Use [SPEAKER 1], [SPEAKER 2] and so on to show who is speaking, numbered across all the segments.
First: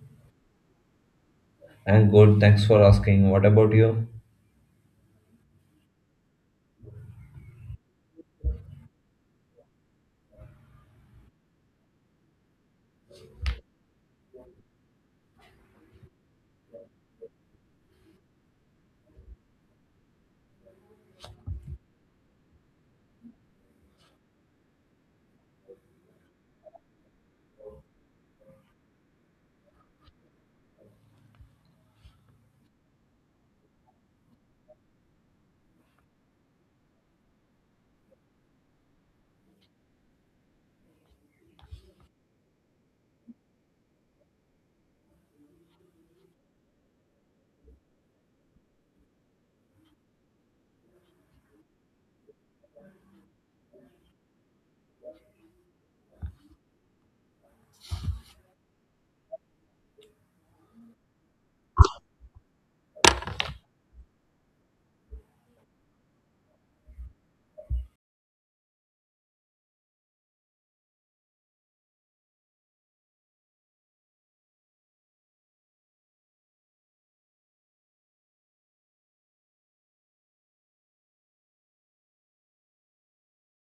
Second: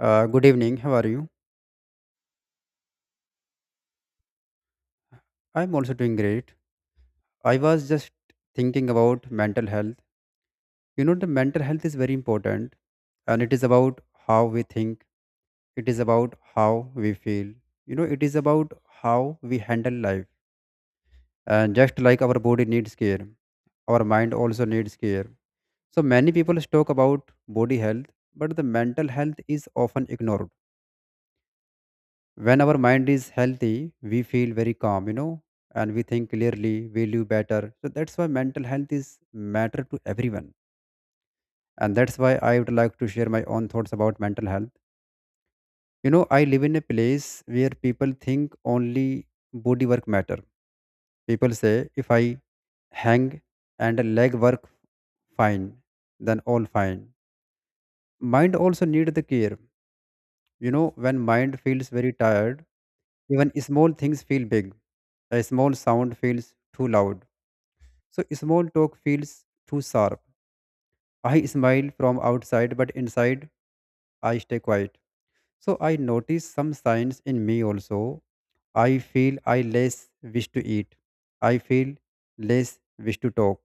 [SPEAKER 1] Good evening. How are you?
[SPEAKER 2] And good, thanks for asking. What about you?
[SPEAKER 1] I'm also doing great. I was just thinking about mental health. You know, the mental health is very important, and it is about how we think, it is about how we feel. You know, it is about how we handle life. And just like our body needs care, our mind also needs care. So many people talk about body health, but the mental health is often ignored. When our mind is healthy, we feel very calm, you know, and we think clearly, we live better. So that's why mental health is matter to everyone, and that's why I would like to share my own thoughts about mental health. You know, I live in a place where people think only body work matter. People say if I hang and leg work fine, then all fine. Mind also need the care. You know, when mind feels very tired, even small things feel big. A small sound feels too loud. So small talk feels too sharp. I smile from outside, but inside I stay quiet. So I notice some signs in me also. I feel I less wish to eat. I feel less wish to talk.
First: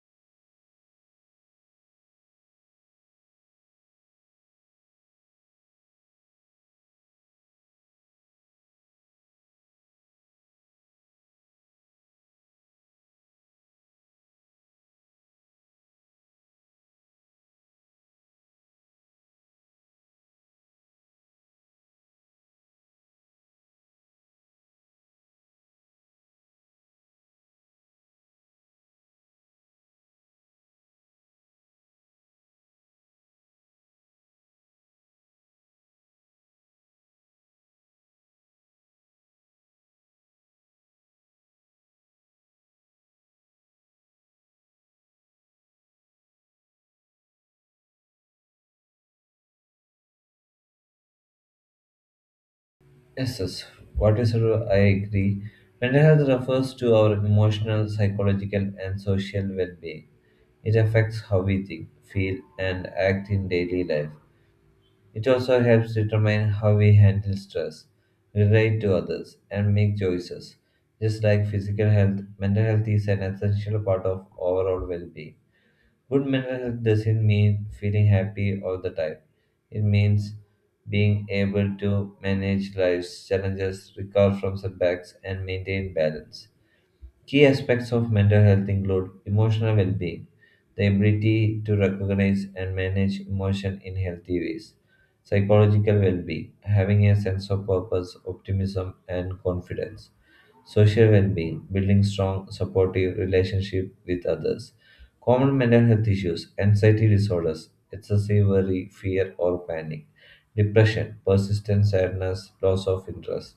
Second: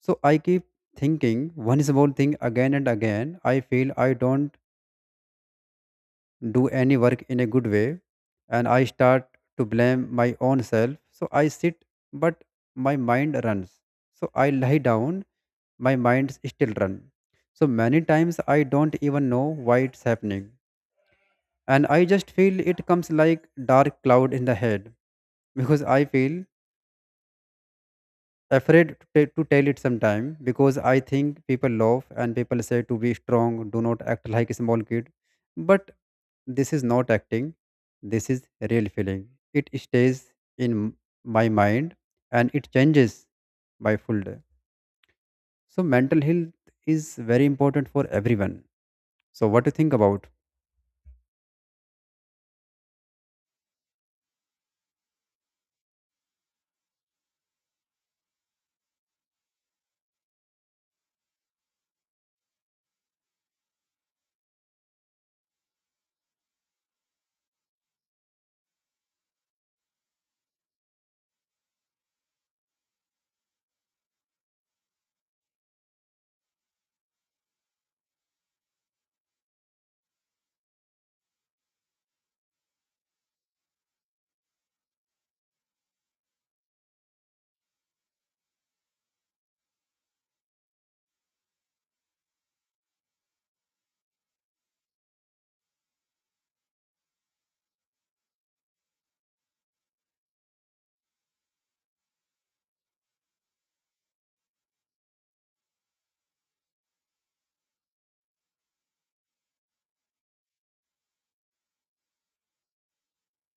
[SPEAKER 1] So I keep thinking one small thing again and again. I feel I don't do any work in a good way, and I start to blame my own self. So I sit, but my mind runs. So I lie down, my mind still run. So many times I don't even know why it's happening. And I just feel it comes like dark cloud in the head because I feel afraid to, to tell it sometime because I think people laugh and people say to be strong, do not act like a small kid. But this is not acting, this is real feeling. It stays in my mind and it changes my full day. So, mental health is very important for everyone. So, what do you think about?
[SPEAKER 2] Yes, yes. What is I agree. Mental health refers to our emotional, psychological, and social well-being. It affects how we think, feel, and act in daily life. It also helps determine how we handle stress, relate to others, and make choices. Just like physical health, mental health is an essential part of overall well-being. Good mental health doesn't mean feeling happy all the time. It means being able to manage life's challenges, recover from setbacks, and maintain balance. Key aspects of mental health include emotional well being, the ability to recognize and manage emotion in healthy ways, psychological well being, having a sense of purpose, optimism, and confidence. Social well-being, building strong, supportive relationship with others. Common mental health issues, anxiety disorders, excessive worry, fear or panic. Depression, persistent sadness, loss of interest.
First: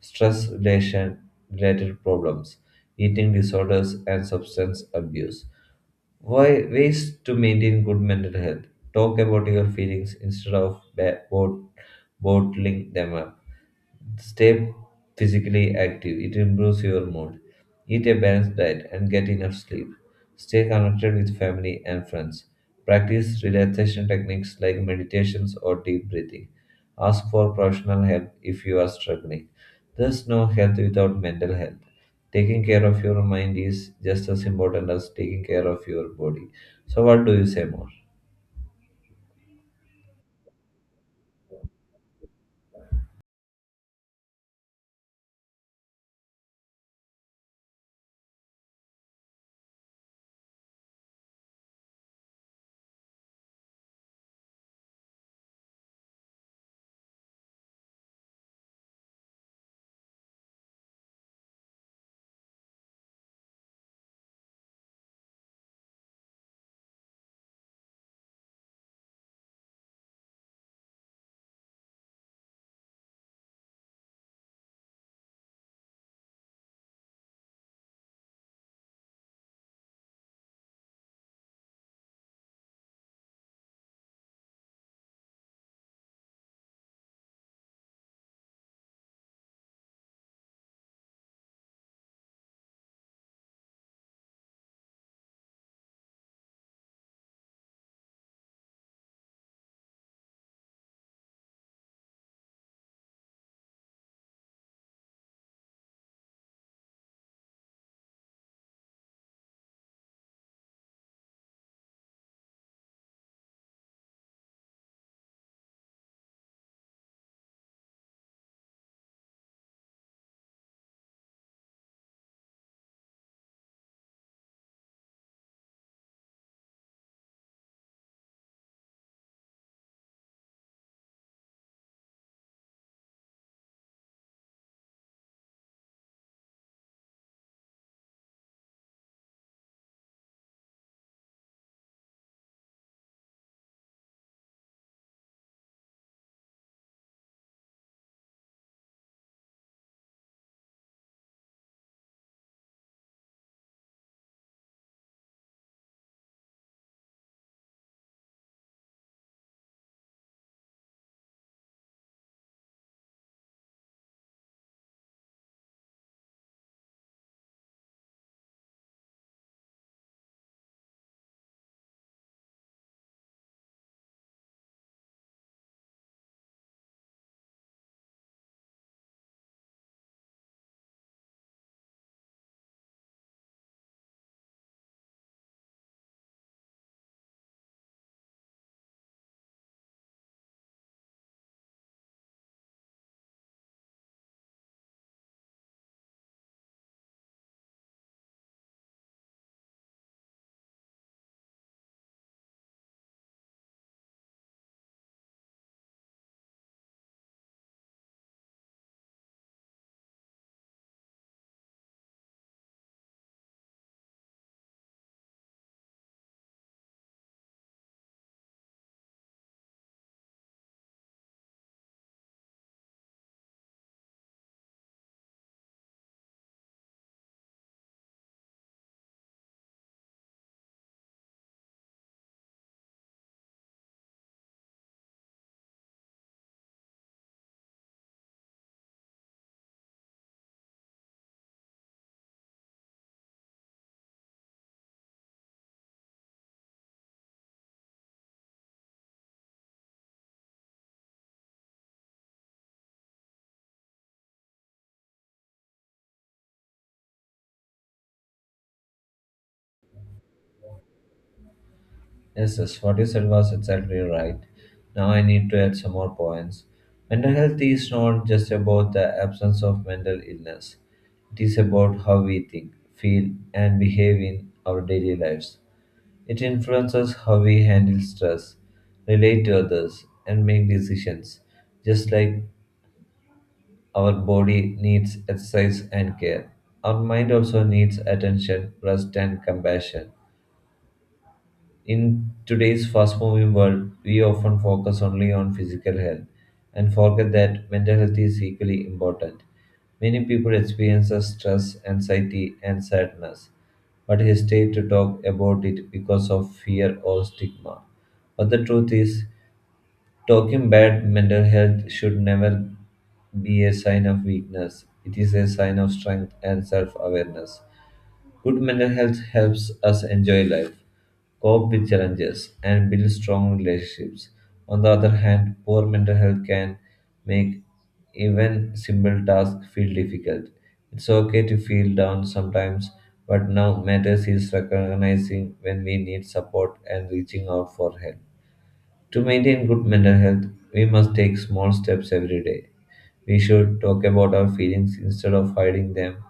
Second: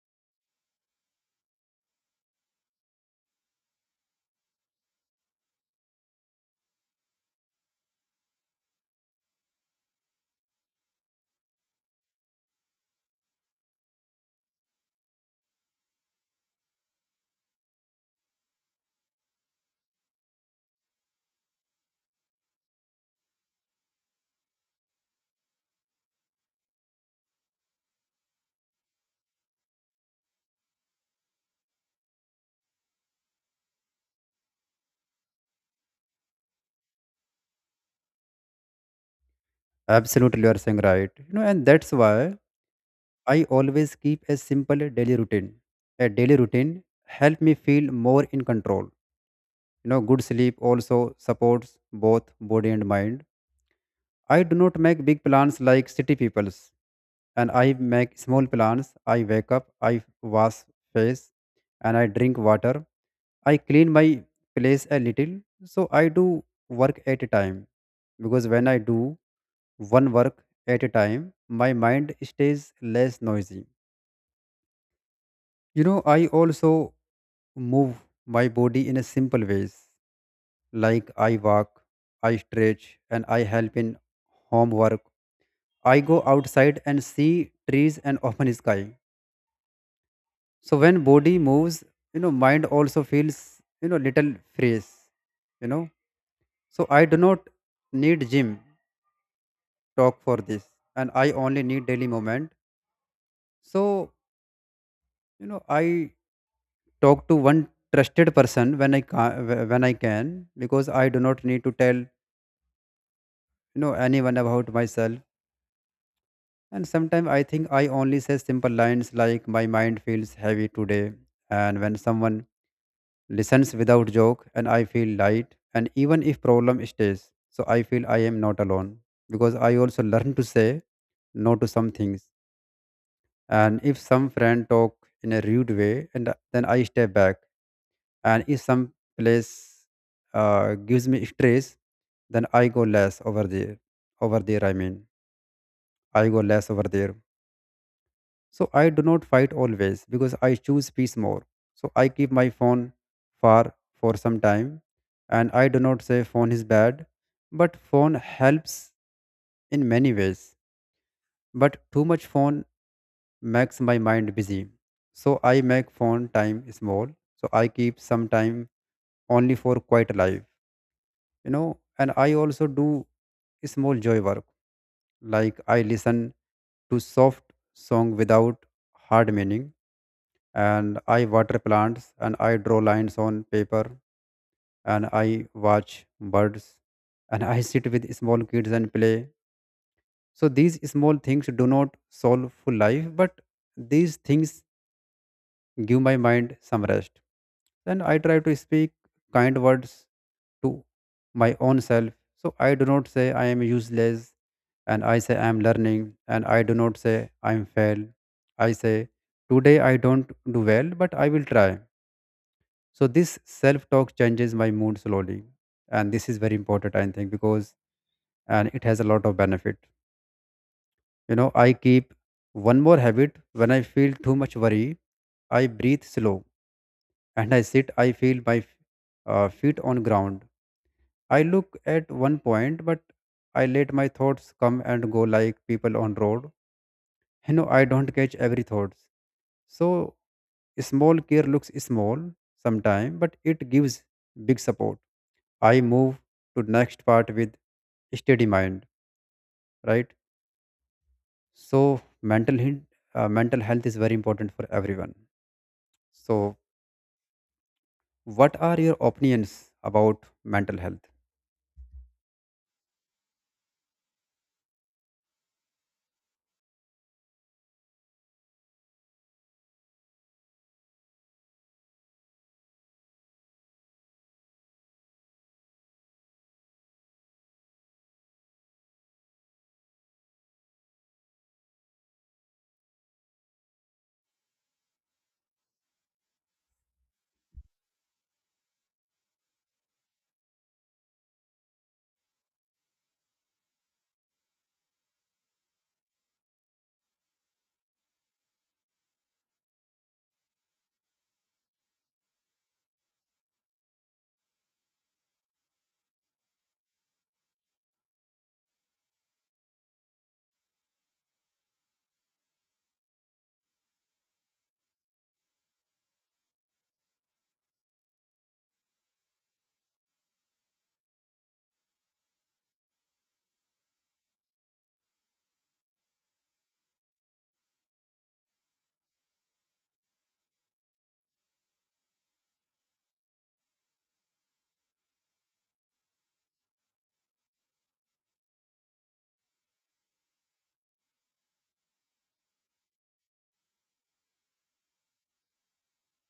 [SPEAKER 2] Stress relation related problems, eating disorders and substance abuse. Why ways to maintain good mental health? Talk about your feelings instead of bottling them up. Stay physically active, it improves your mood. Eat a balanced diet and get enough sleep. Stay connected with family and friends. Practice relaxation techniques like meditations or deep breathing. Ask for professional help if you are struggling. There's no health without mental health. Taking care of your mind is just as important as taking care of your body. So, what do you say more?
[SPEAKER 1] Absolutely, you are saying right. You know, and that's why I always keep a simple daily routine. A daily routine help me feel more in control. You know, good sleep also supports both body and mind. I do not make big plans like city peoples, and I make small plans. I wake up, I wash face, and I drink water. I clean my place a little. So I do work at a time, because when I do one work at a time, my mind stays less noisy. You know, I also move my body in a simple ways, like I walk, I stretch, and I help in homework. I go outside and see trees and open sky. So when body moves, you know, mind also feels, you know, little frees, you know. So I do not need gym talk for this, and I only need daily moment. So, you know, I talk to one trusted person when I can, when I can, because I do not need to tell you know anyone about myself. And sometimes I think I only say simple lines like my mind feels heavy today, and when someone listens without joke, and I feel light, and even if problem stays, so I feel I am not alone. Because I also learn to say no to some things, and if some friend talk in a rude way, and then I step back. And if some place gives me stress, then I go less over there. Over there I mean, I go less over there. So I do not fight always because I choose peace more. So I keep my phone far for some time, and I do not say phone is bad, but phone helps in many ways. But too much phone makes my mind busy. So I make phone time small. So I keep some time only for quiet life, you know, and I also do small joy work. Like I listen to soft song without hard meaning, and I water plants, and I draw lines on paper, and I watch birds, and I sit with small kids and play. So these small things do not solve full life, but these things give my mind some rest. Then I try to speak kind words to my own self. So I do not say I am useless, and I say I am learning, and I do not say I am failed. I say today I don't do well, but I will try. So this self talk changes my mood slowly, and this is very important, I think, because and it has a lot of benefit. You know, I keep one more habit when I feel too much worry. I breathe slow and I sit. I feel my feet on ground. I look at one point, but I let my thoughts come and go like people on road. You know, I don't catch every thoughts. So small care looks small sometime, but it gives big support. I move to next part with steady mind, right? So mental health is very important for everyone. So what are your opinions about mental health?
[SPEAKER 2] Yes, yes, what you said was exactly right. Now I need to add some more points. Mental health is not just about the absence of mental illness, it is about how we think, feel, and behave in our daily lives. It influences how we handle stress, relate to others, and make decisions. Just like our body needs exercise and care, our mind also needs attention, rest, and compassion. In today's fast moving world, we often focus only on physical health and forget that mental health is equally important. Many people experience stress, anxiety, and sadness, but hesitate to talk about it because of fear or stigma. But the truth is, talking bad mental health should never be a sign of weakness. It is a sign of strength and self awareness. Good mental health helps us enjoy life, cope with challenges, and build strong relationships. On the other hand, poor mental health can make even simple tasks feel difficult. It's okay to feel down sometimes, but now matters is recognizing when we need support and reaching out for help. To maintain good mental health, we must take small steps every day. We should talk about our feelings instead of hiding them.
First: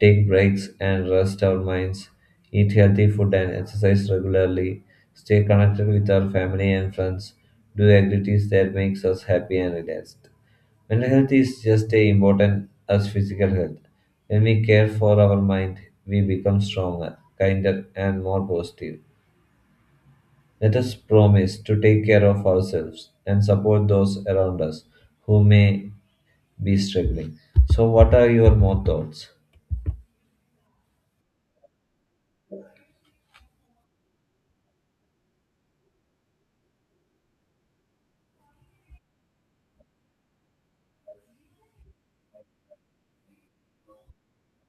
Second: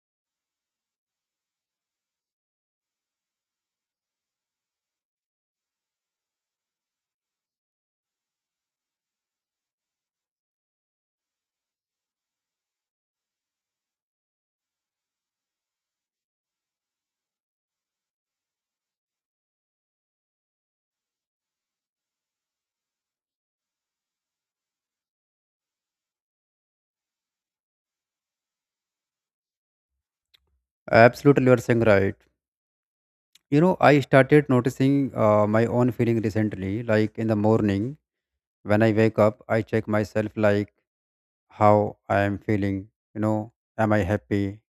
[SPEAKER 2] Take breaks and rest our minds. Eat healthy food and exercise regularly. Stay connected with our family and friends. Do activities that makes us happy and relaxed. Mental health is just as important as physical health. When we care for our mind, we become stronger, kinder, and more positive. Let us promise to take care of ourselves and support those around us who may be struggling. So, what are your more thoughts?
[SPEAKER 1] Absolutely, you are saying right. You know, I started noticing my own feeling recently. Like in the morning, when I wake up, I check myself, like how I am feeling. You know, am I happy?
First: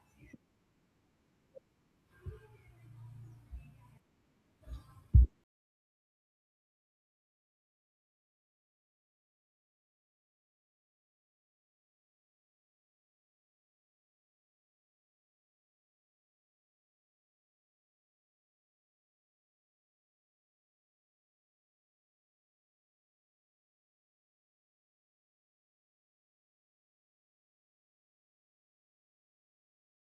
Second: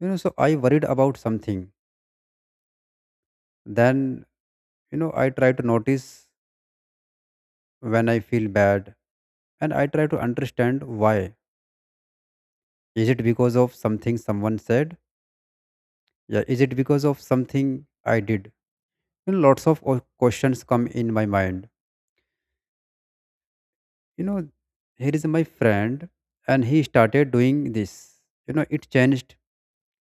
[SPEAKER 1] You know, so I worried about something. Then, you know, I try to notice when I feel bad, and I try to understand why. Is it because of something someone said? Yeah, is it because of something I did? You know, lots of questions come in my mind. You know, here is my friend, and he started doing this. You know, it changed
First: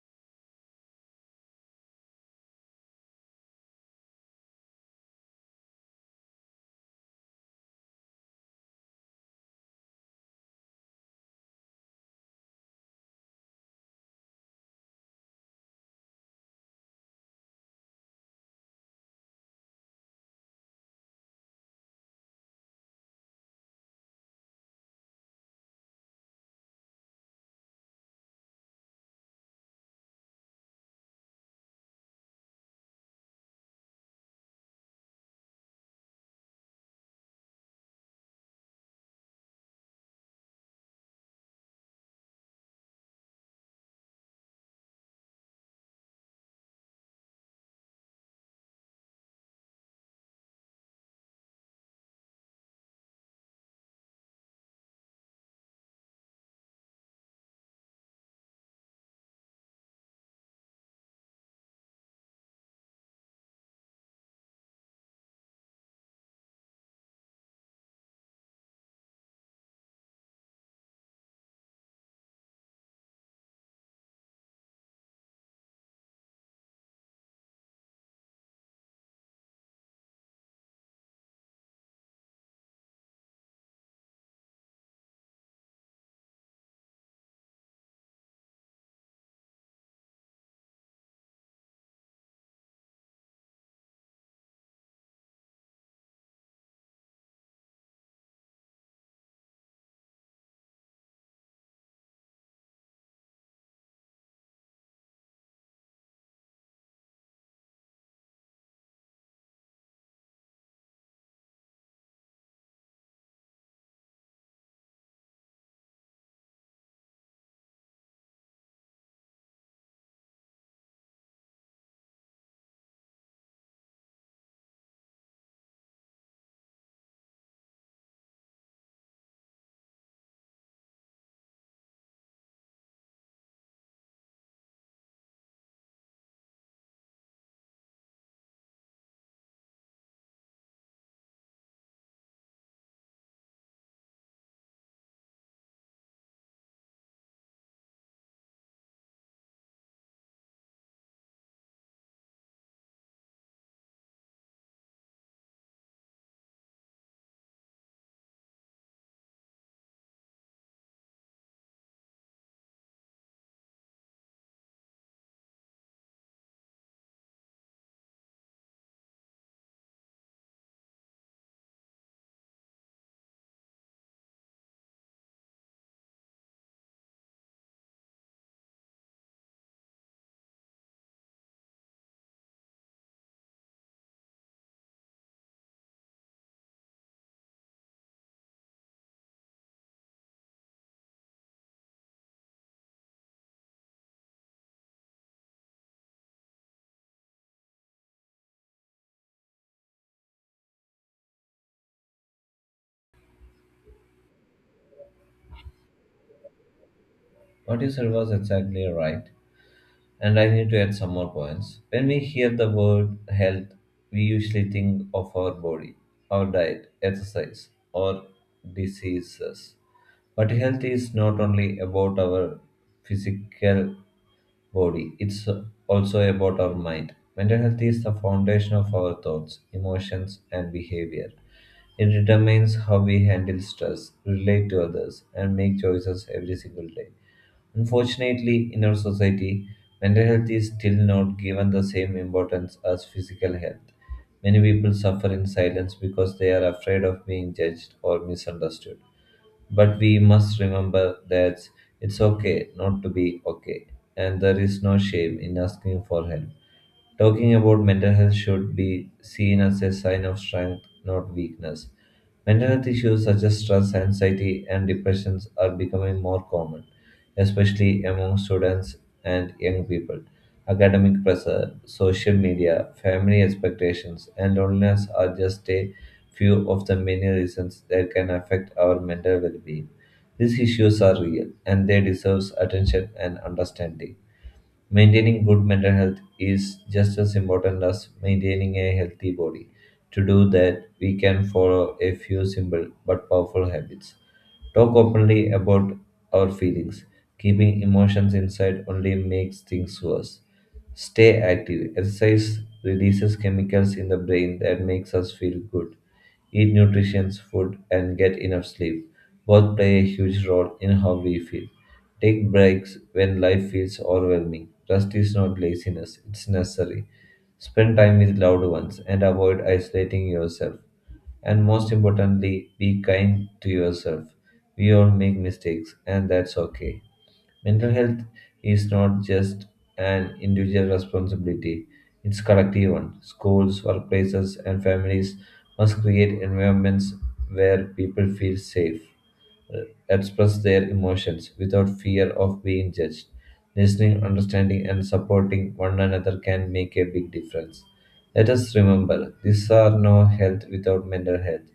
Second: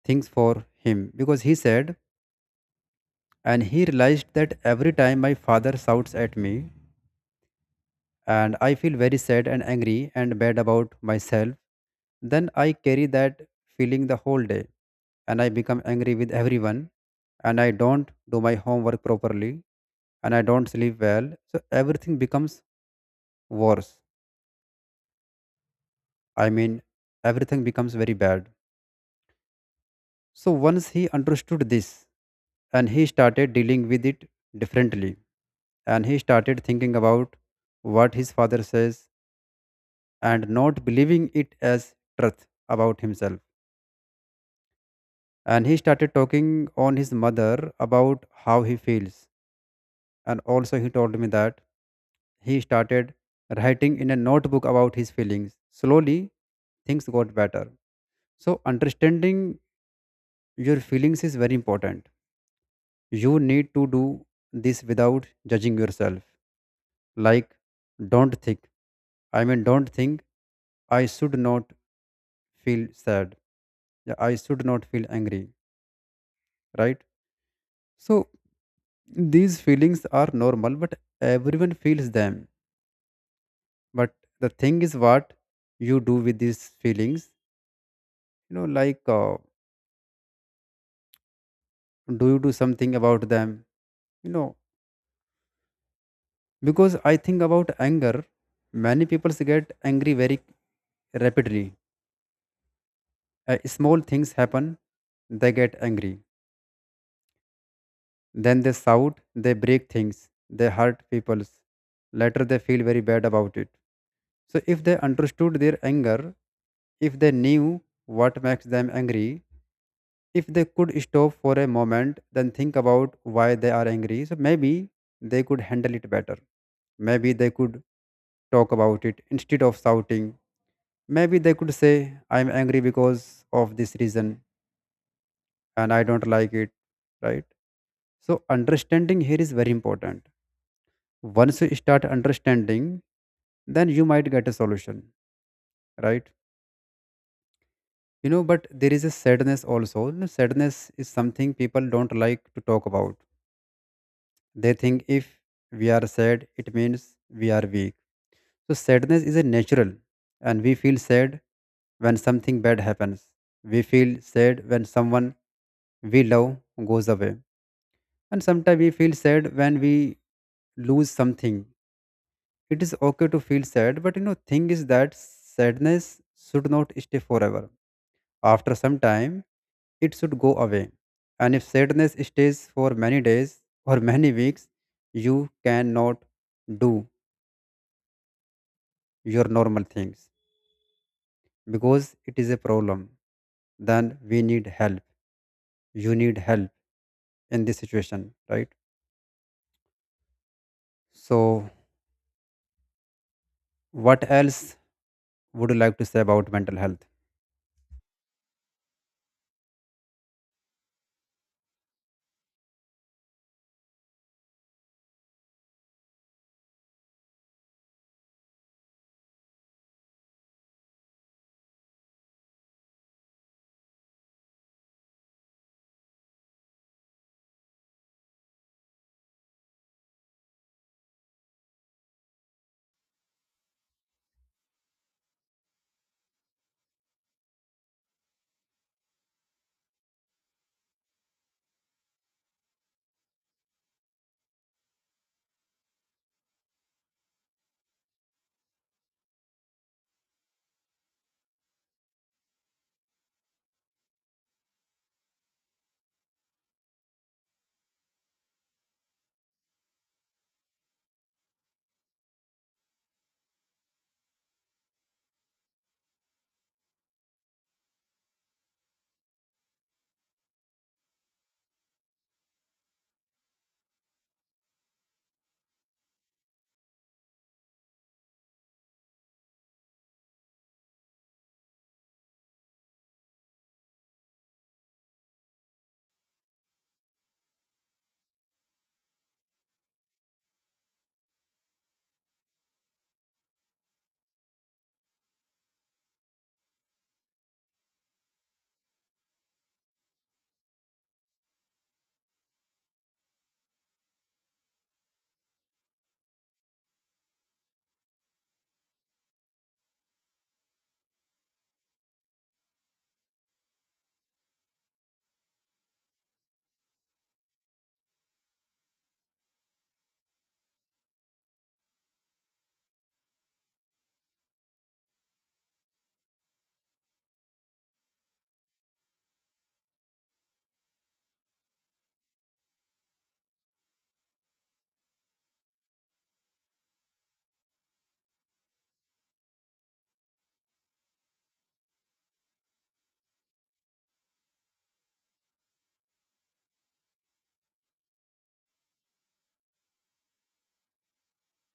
[SPEAKER 1] things for him because he said, and he realized that every time my father shouts at me, and I feel very sad and angry and bad about myself. Then I carry that feeling the whole day, and I become angry with everyone, and I don't do my homework properly, and I don't sleep well. So everything becomes worse. I mean, everything becomes very bad. So once he understood this, and he started dealing with it differently, and he started thinking about what his father says, and not believing it as truth about himself, and he started talking on his mother about how he feels. And also he told me that he started writing in a notebook about his feelings. Slowly things got better. So understanding your feelings is very important. You need to do this without judging yourself. Like, don't think, I mean, don't think I should not feel sad. Yeah, I should not feel angry, right? So these feelings are normal, but everyone feels them. But the thing is, what you do with these feelings, you know, like do you do something about them? You know, because I think about anger, many people get angry very rapidly. Small things happen, they get angry. Then they shout, they break things, they hurt people. Later, they feel very bad about it. So, if they understood their anger, if they knew what makes them angry, if they could stop for a moment, then think about why they are angry, so maybe they could handle it better. Maybe they could talk about it instead of shouting. Maybe they could say, I'm angry because of this reason and I don't like it, right? So, understanding here is very important. Once you start understanding, then you might get a solution, right? You know, but there is a sadness also. You know, sadness is something people don't like to talk about. They think if we are sad, it means we are weak. So sadness is a natural, and we feel sad when something bad happens. We feel sad when someone we love goes away, and sometimes we feel sad when we lose something. It is okay to feel sad, but you know, thing is that sadness should not stay forever. After some time, it should go away. And if sadness stays for many days or many weeks, you cannot do your normal things, because it is a problem. Then we need help. You need help in this situation, right? So, what else would you like to say about mental health?
[SPEAKER 2] What you said was exactly right. And I need to add some more points. When we hear the word health, we usually think of our body, our diet, exercise, or diseases. But health is not only about our physical body, it's also about our mind. Mental health is the foundation of our thoughts, emotions, and behavior. It determines how we handle stress, relate to others, and make choices every single day. Unfortunately, in our society, mental health is still not given the same importance as physical health. Many people suffer in silence because they are afraid of being judged or misunderstood. But we must remember that it's okay not to be okay, and there is no shame in asking for help. Talking about mental health should be seen as a sign of strength, not weakness. Mental health issues such as stress, anxiety, and depressions are becoming more common, especially among students and young people. Academic pressure, social media, family expectations, and loneliness are just a few of the many reasons that can affect our mental well being. These issues are real and they deserve attention and understanding. Maintaining good mental health is just as important as maintaining a healthy body. To do that, we can follow a few simple but powerful habits. Talk openly about our feelings. Keeping emotions inside only makes things worse. Stay active. Exercise releases chemicals in the brain that makes us feel good, eat nutritious food, and get enough sleep both play a huge role in how we feel. Take breaks when life feels overwhelming. Rest is not laziness, it's necessary. Spend time with loved ones and avoid isolating yourself. And most importantly, be kind to yourself. We all make mistakes, and that's okay. Mental health is not just an individual responsibility, it's collective one. Schools, workplaces, and families must create environments where people feel safe, uh, express their emotions without fear of being judged. Listening, understanding, and supporting one another can make a big difference. Let us remember these are no health without mental health.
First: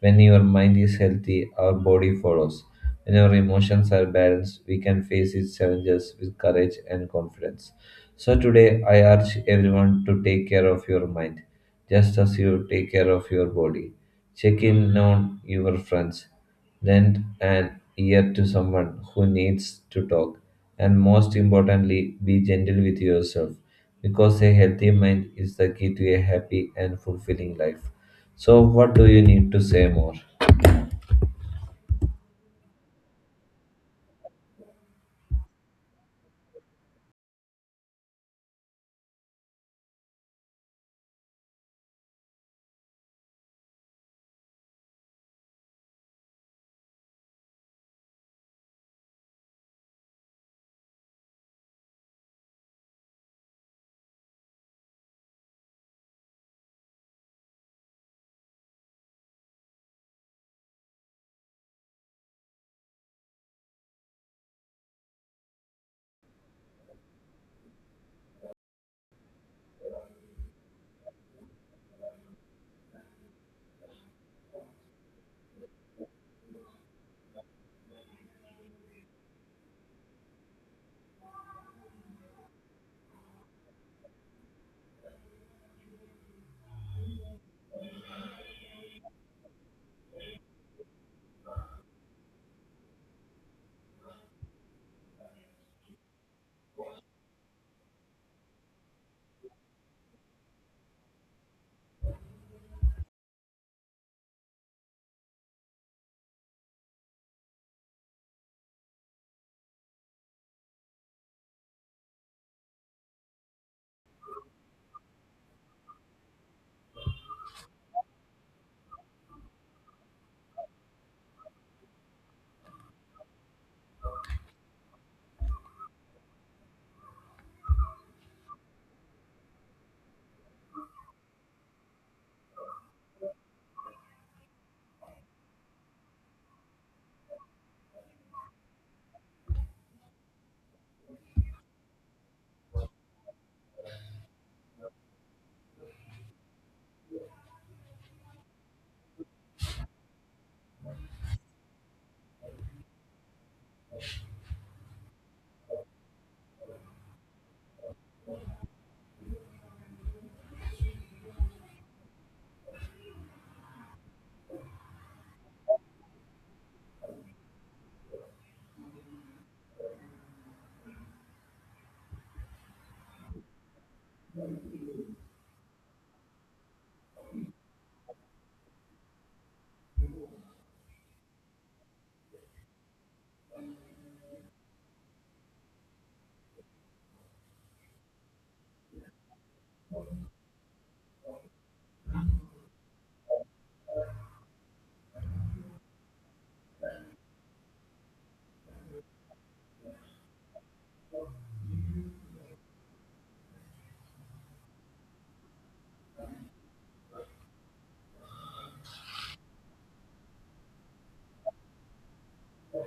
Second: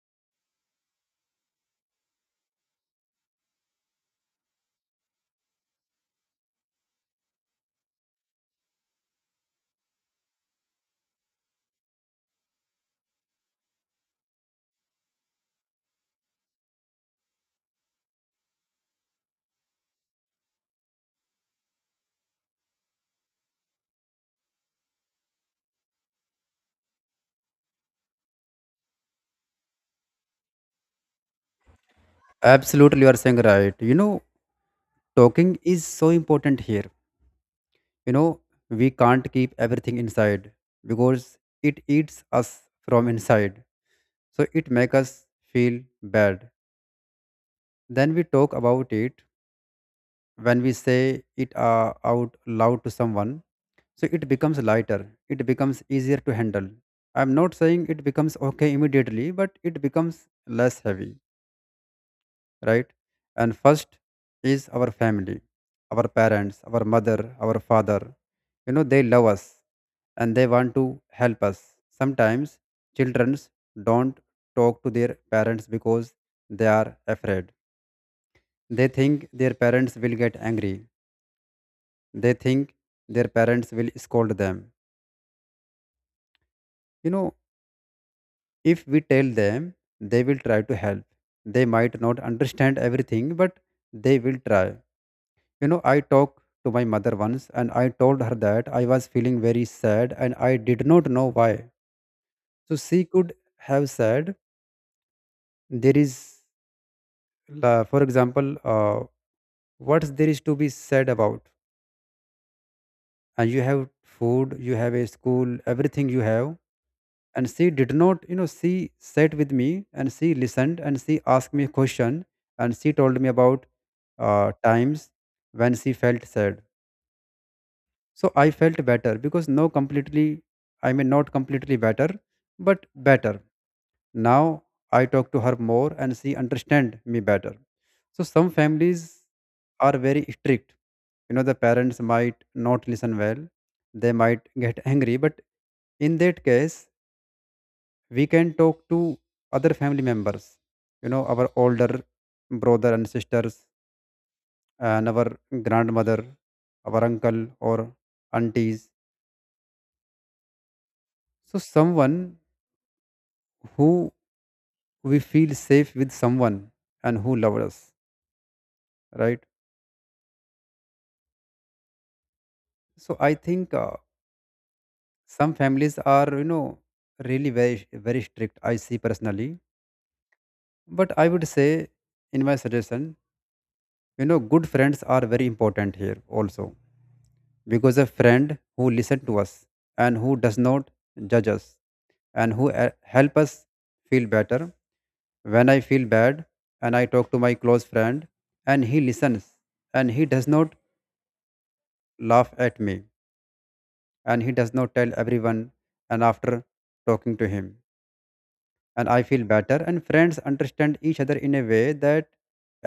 [SPEAKER 2] When your mind is healthy, our body follows. When our emotions are balanced, we can face its challenges with courage and confidence. So today, I urge everyone to take care of your mind, just as you take care of your body. Check in on your friends, lend an ear to someone who needs to talk, and most importantly, be gentle with yourself, because a healthy mind is the key to a happy and fulfilling life. So, what do you need to say more?
[SPEAKER 1] Absolutely, you are saying right. You know, talking is so important here. You know, we can't keep everything inside because it eats us from inside, so it makes us feel bad. Then we talk about it, when we say it out loud to someone, so it becomes lighter, it becomes easier to handle. I'm not saying it becomes okay immediately, but it becomes less heavy, right? And first is our family, our parents, our mother, our father. You know, they love us, and they want to help us. Sometimes children don't talk to their parents because they are afraid. They think their parents will get angry. They think their parents will scold them. You know, if we tell them, they will try to help. They might not understand everything, but they will try. You know, I talked to my mother once and I told her that I was feeling very sad and I did not know why. So she could have said, there is, for example, what there is to be said about? And you have food, you have a school, everything you have, and she did not, she sat with me and she listened and she asked me a question and she told me about times when she felt sad. So I felt better because now completely, I mean, not completely better, but better now. I talk to her more and she understand me better. So some families are very strict. You know, the parents might not listen well, they might get angry, but in that case we can talk to other family members. You know, our older brother and sisters and our grandmother, our uncle or aunties. So someone who we feel safe with, someone and who loves us, right? So I think some families are, you know, really very strict I see personally, but I would say, in my suggestion, you know, good friends are very important here also, because a friend who listens to us and who does not judge us and who help us feel better. When I feel bad and I talk to my close friend, and he listens and he does not laugh at me and he does not tell everyone, and after talking to him, and I feel better. And friends understand each other in a way that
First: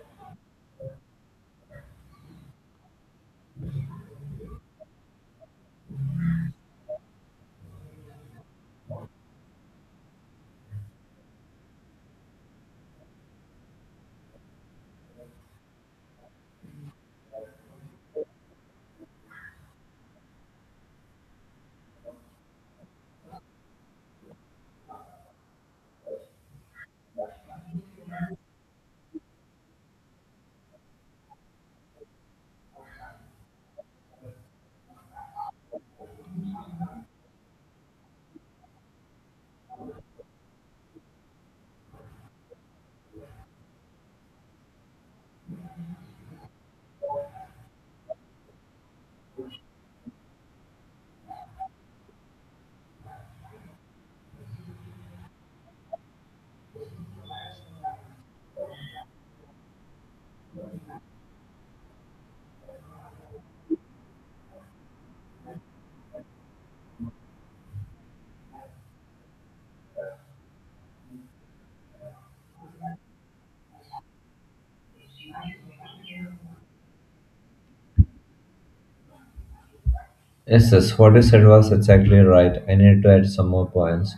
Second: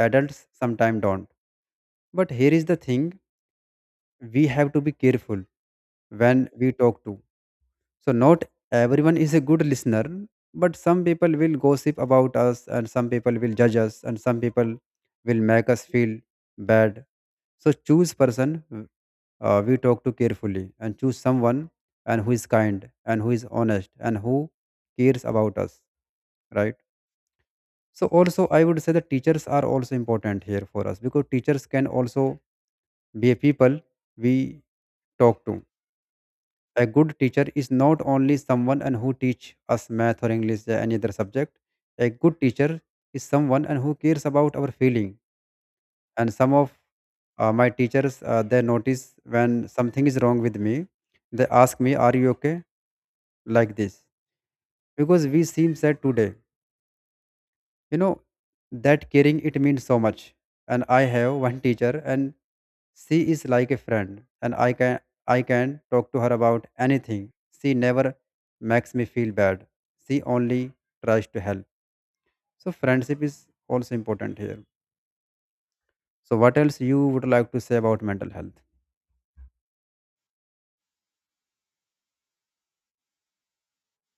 [SPEAKER 1] adults sometimes don't. But here is the thing, we have to be careful when we talk to. So not everyone is a good listener, but some people will gossip about us and some people will judge us and some people will make us feel bad. So choose person we talk to carefully, and choose someone and who is kind and who is honest and who cares about us, right? So also I would say that teachers are also important here for us, because teachers can also be a people we talk to. A good teacher is not only someone and who teach us math or English or any other subject. A good teacher is someone and who cares about our feeling. And some of my teachers, they notice when something is wrong with me. They ask me, are you okay, like this, because we seem sad today. You know, that caring, it means so much. And I have one teacher, and she is like a friend and I can, I can talk to her about anything. She never makes me feel bad. She only tries to help. So friendship is also important here. So what else you would like to say about mental health?
[SPEAKER 2] Yes, yes, what you said was exactly right. I need to add some more points.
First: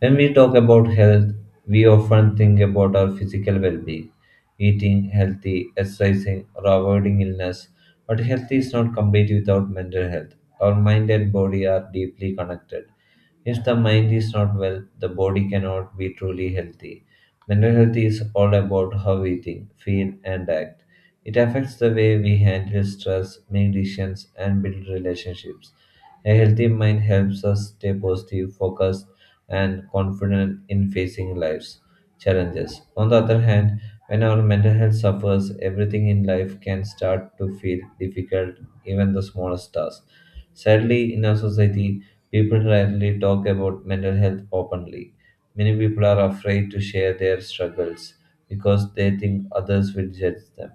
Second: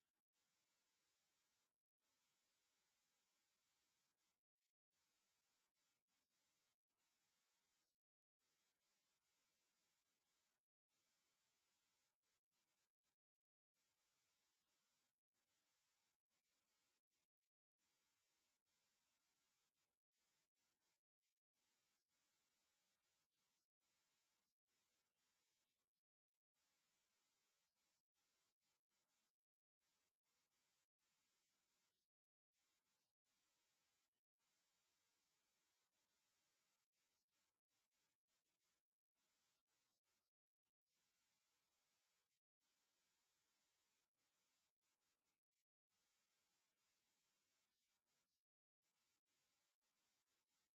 [SPEAKER 2] When we talk about health, we often think about our physical well being, eating healthy, exercising, or avoiding illness. But health is not complete without mental health. Our mind and body are deeply connected. If the mind is not well, the body cannot be truly healthy. Mental health is all about how we think, feel, and act. It affects the way we handle stress, make decisions, and build relationships. A healthy mind helps us stay positive, focused, and confident in facing life's challenges. On the other hand, when our mental health suffers, everything in life can start to feel difficult, even the smallest tasks. Sadly, in our society, people rarely talk about mental health openly. Many people are afraid to share their struggles because they think others will judge them.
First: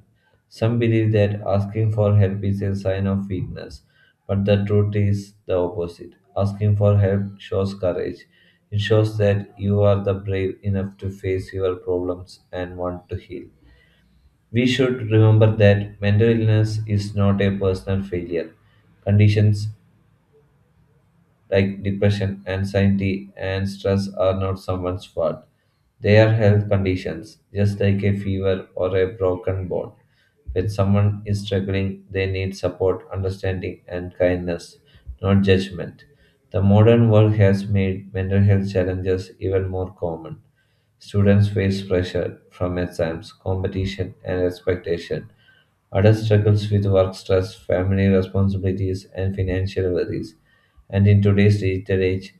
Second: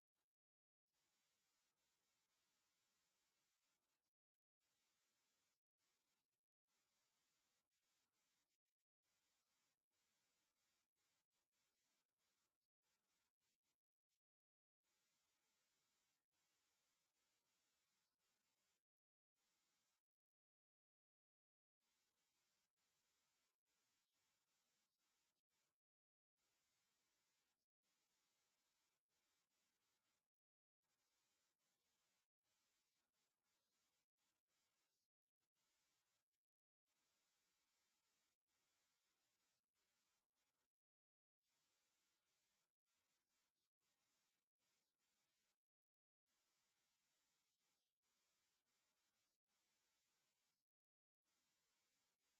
[SPEAKER 2] Some believe that asking for help is a sign of weakness, but the truth is the opposite. Asking for help shows courage. It shows that you are the brave enough to face your problems and want to heal. We should remember that mental illness is not a personal failure. Conditions like depression, anxiety, and stress are not someone's fault. They are health conditions, just like a fever or a broken bone. When someone is struggling, they need support, understanding, and kindness, not judgment. The modern world has made mental health challenges even more common. Students face pressure from exams, competition, and expectation. Adults struggles with work stress, family responsibilities, and financial worries. And in today's digital age,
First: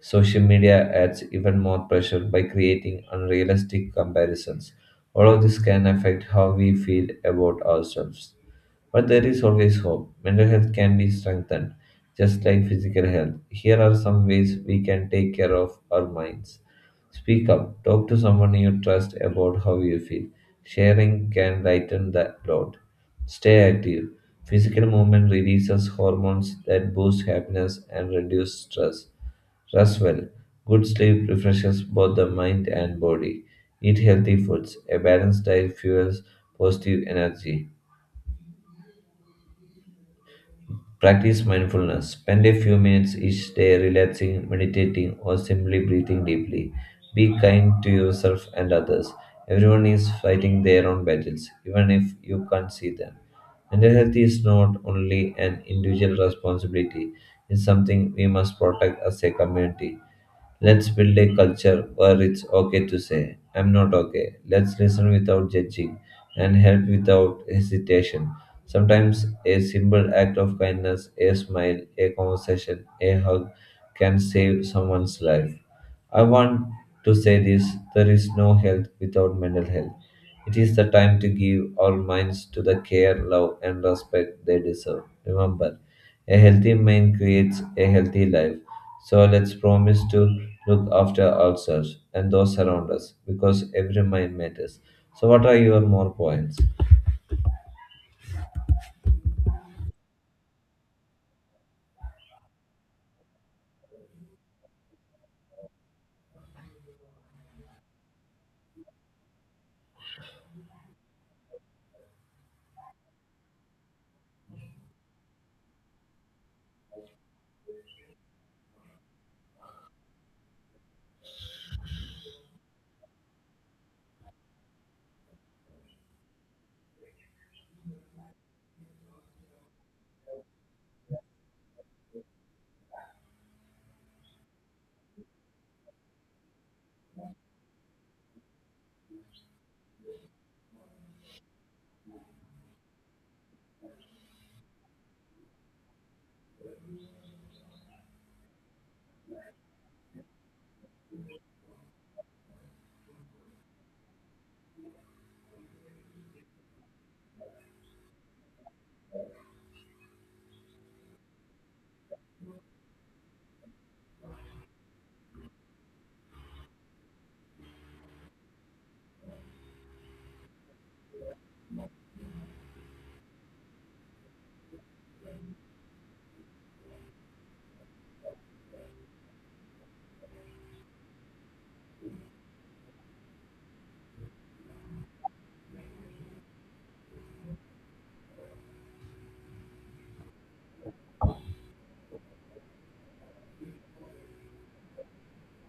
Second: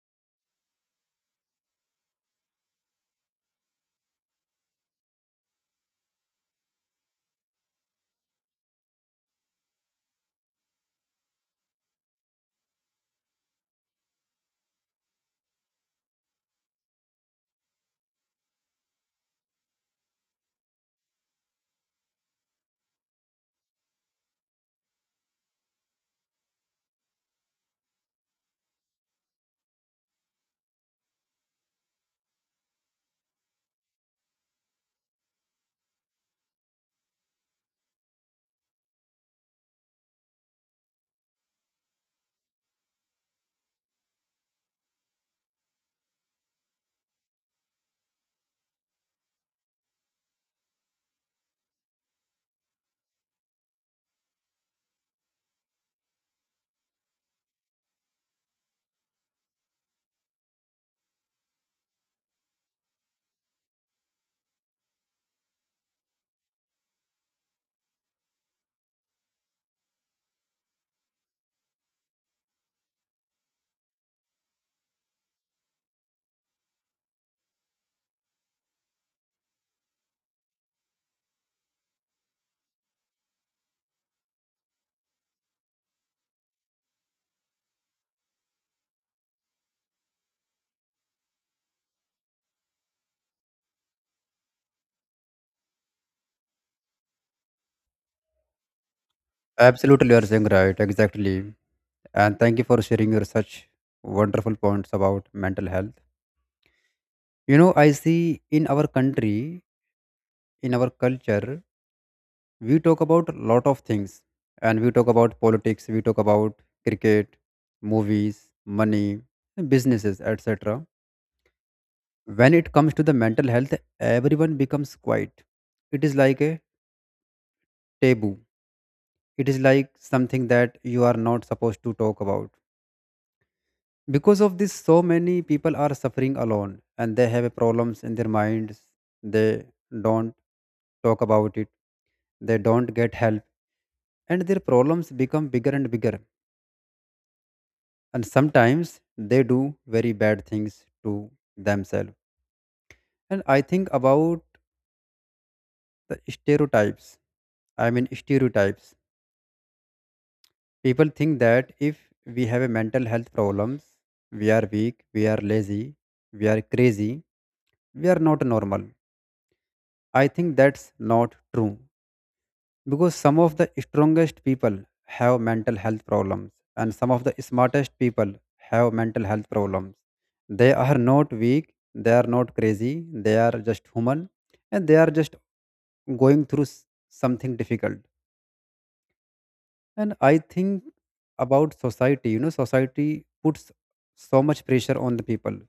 [SPEAKER 2] social media adds even more pressure by creating unrealistic comparisons. All of this can affect how we feel about ourselves. But there is always hope. Mental health can be strengthened, just like physical health. Here are some ways we can take care of our minds. Speak up. Talk to someone you trust about how you feel. Sharing can lighten the load. Stay active. Physical movement releases hormones that boost happiness and reduce stress. Rest well. Good sleep refreshes both the mind and body. Eat healthy foods. A balanced diet fuels positive energy. Practice mindfulness. Spend a few minutes each day relaxing, meditating, or simply breathing deeply. Be kind to yourself and others. Everyone is fighting their own battles, even if you can't see them. Mental health is not only an individual responsibility, it's something we must protect as a community. Let's build a culture where it's okay to say, I'm not okay. Let's listen without judging and help without hesitation. Sometimes a simple act of kindness, a smile, a conversation, a hug can save someone's life. I want to say this, there is no health without mental health. It is the time to give our minds to the care, love, and respect they deserve. Remember, a healthy mind creates a healthy life. So let's promise to look after ourselves and those around us because every mind matters. So, what are your more points?
[SPEAKER 1] Absolutely you are saying right, exactly. And thank you for sharing your such wonderful points about mental health. You know, I see in our country, in our culture, we talk about lot of things, and we talk about politics, we talk about cricket, movies, money, businesses, etc. When it comes to the mental health, everyone becomes quiet. It is like a taboo. It is like something that you are not supposed to talk about. Because of this, so many people are suffering alone and they have problems in their minds. They don't talk about it, they don't get help, and their problems become bigger and bigger, and sometimes they do very bad things to themselves. And I think about the stereotypes. Stereotypes. People think that if we have a mental health problems, we are weak, we are lazy, we are crazy, we are not normal. I think that's not true, because some of the strongest people have mental health problems and some of the smartest people have mental health problems. They are not weak, they are not crazy, they are just human, and they are just going through something difficult. And I think about society. You know, society puts so much pressure on the people,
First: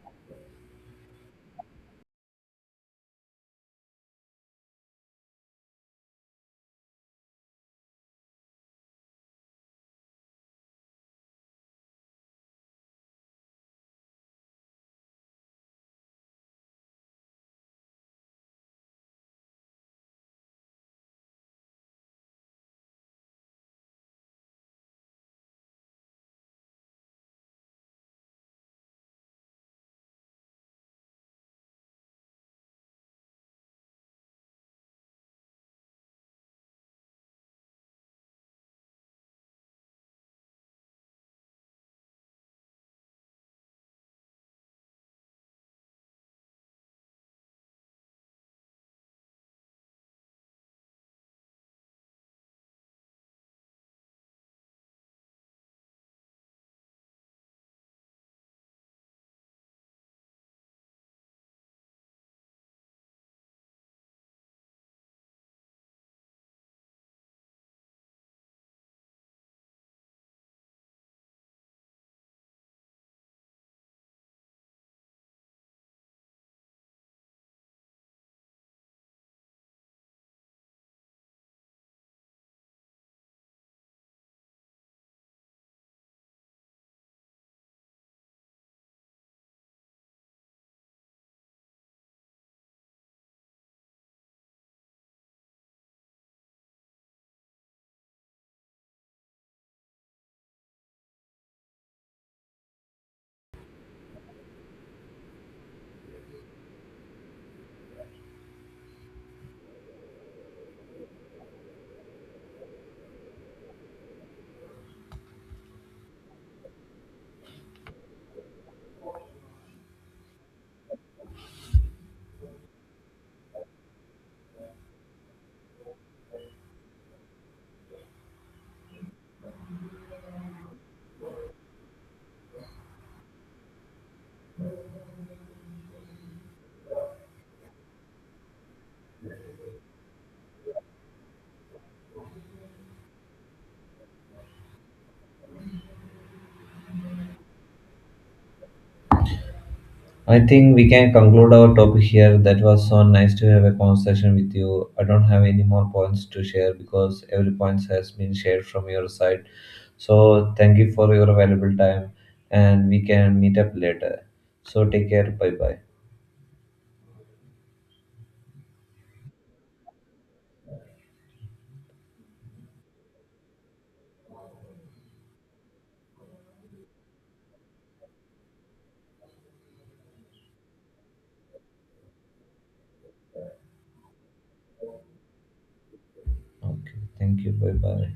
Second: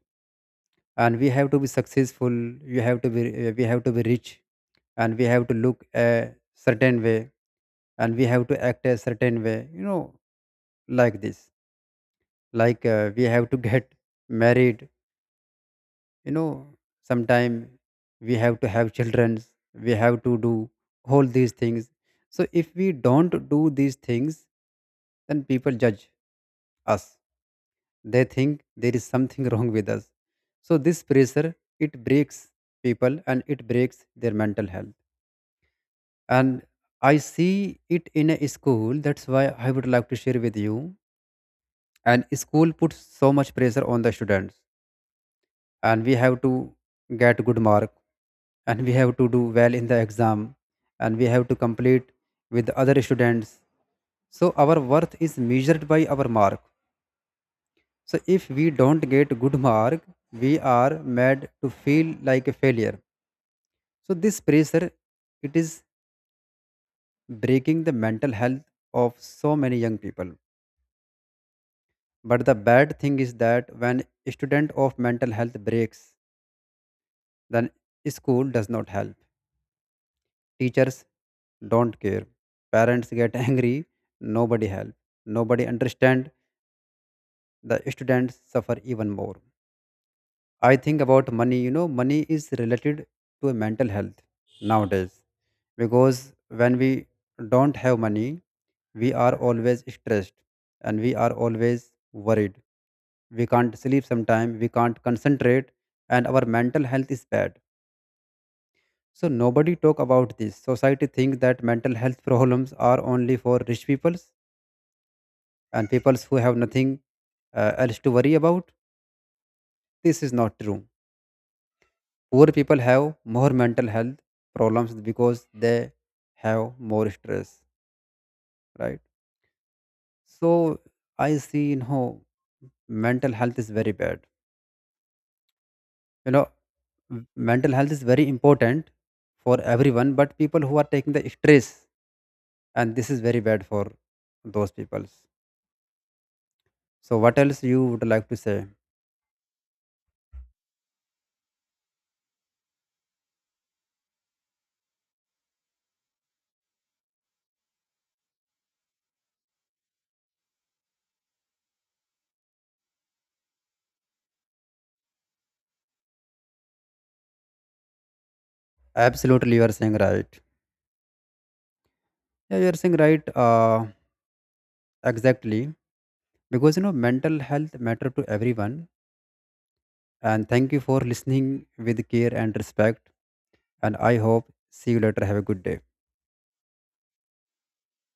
[SPEAKER 1] and we have to be successful, you have to be we have to be rich, and we have to look a certain way, and we have to act a certain way, you know, like this, like we have to get married, you know, sometime we have to have children, we have to do all these things. So if we don't do these things, then people judge us, they think there is something wrong with us. So this pressure, it breaks people and it breaks their mental health. And I see it in a school, that's why I would like to share with you. And school puts so much pressure on the students, and we have to get good mark, and we have to do well in the exam, and we have to complete with the other students. So our worth is measured by our mark. So if we don't get good mark, we are made to feel like a failure. So this pressure, it is breaking the mental health of so many young people. But the bad thing is that when a student of mental health breaks, then school does not help. Teachers don't care. Parents get angry. Nobody help. Nobody understand. The students suffer even more. I think about money. You know, money is related to a mental health nowadays, because when we don't have money, we are always stressed and we are always worried. We can't sleep sometime. We can't concentrate, and our mental health is bad. So nobody talk about this. Society think that mental health problems are only for rich peoples and peoples who have nothing else to worry about. This is not true. Poor people have more mental health problems because they have more stress, right? So I see, you know, mental health is very bad. You know, mental health is very important for everyone, but people who are taking the stress, and this is very bad for those people. So what else you would like to say?
[SPEAKER 2] I think we can conclude our topic here. That was so nice to have a conversation with you. I don't have any more points to share because every point has been shared from your side. So, thank you for your valuable time and we can meet up later. So, take care. Bye bye.
[SPEAKER 1] Absolutely, you are saying right. Yeah, you are saying right. Exactly, because you know mental health matter to everyone. And thank you for listening with care and respect. And I hope see you later. Have a good day.
[SPEAKER 2] Okay. Thank you. Bye bye.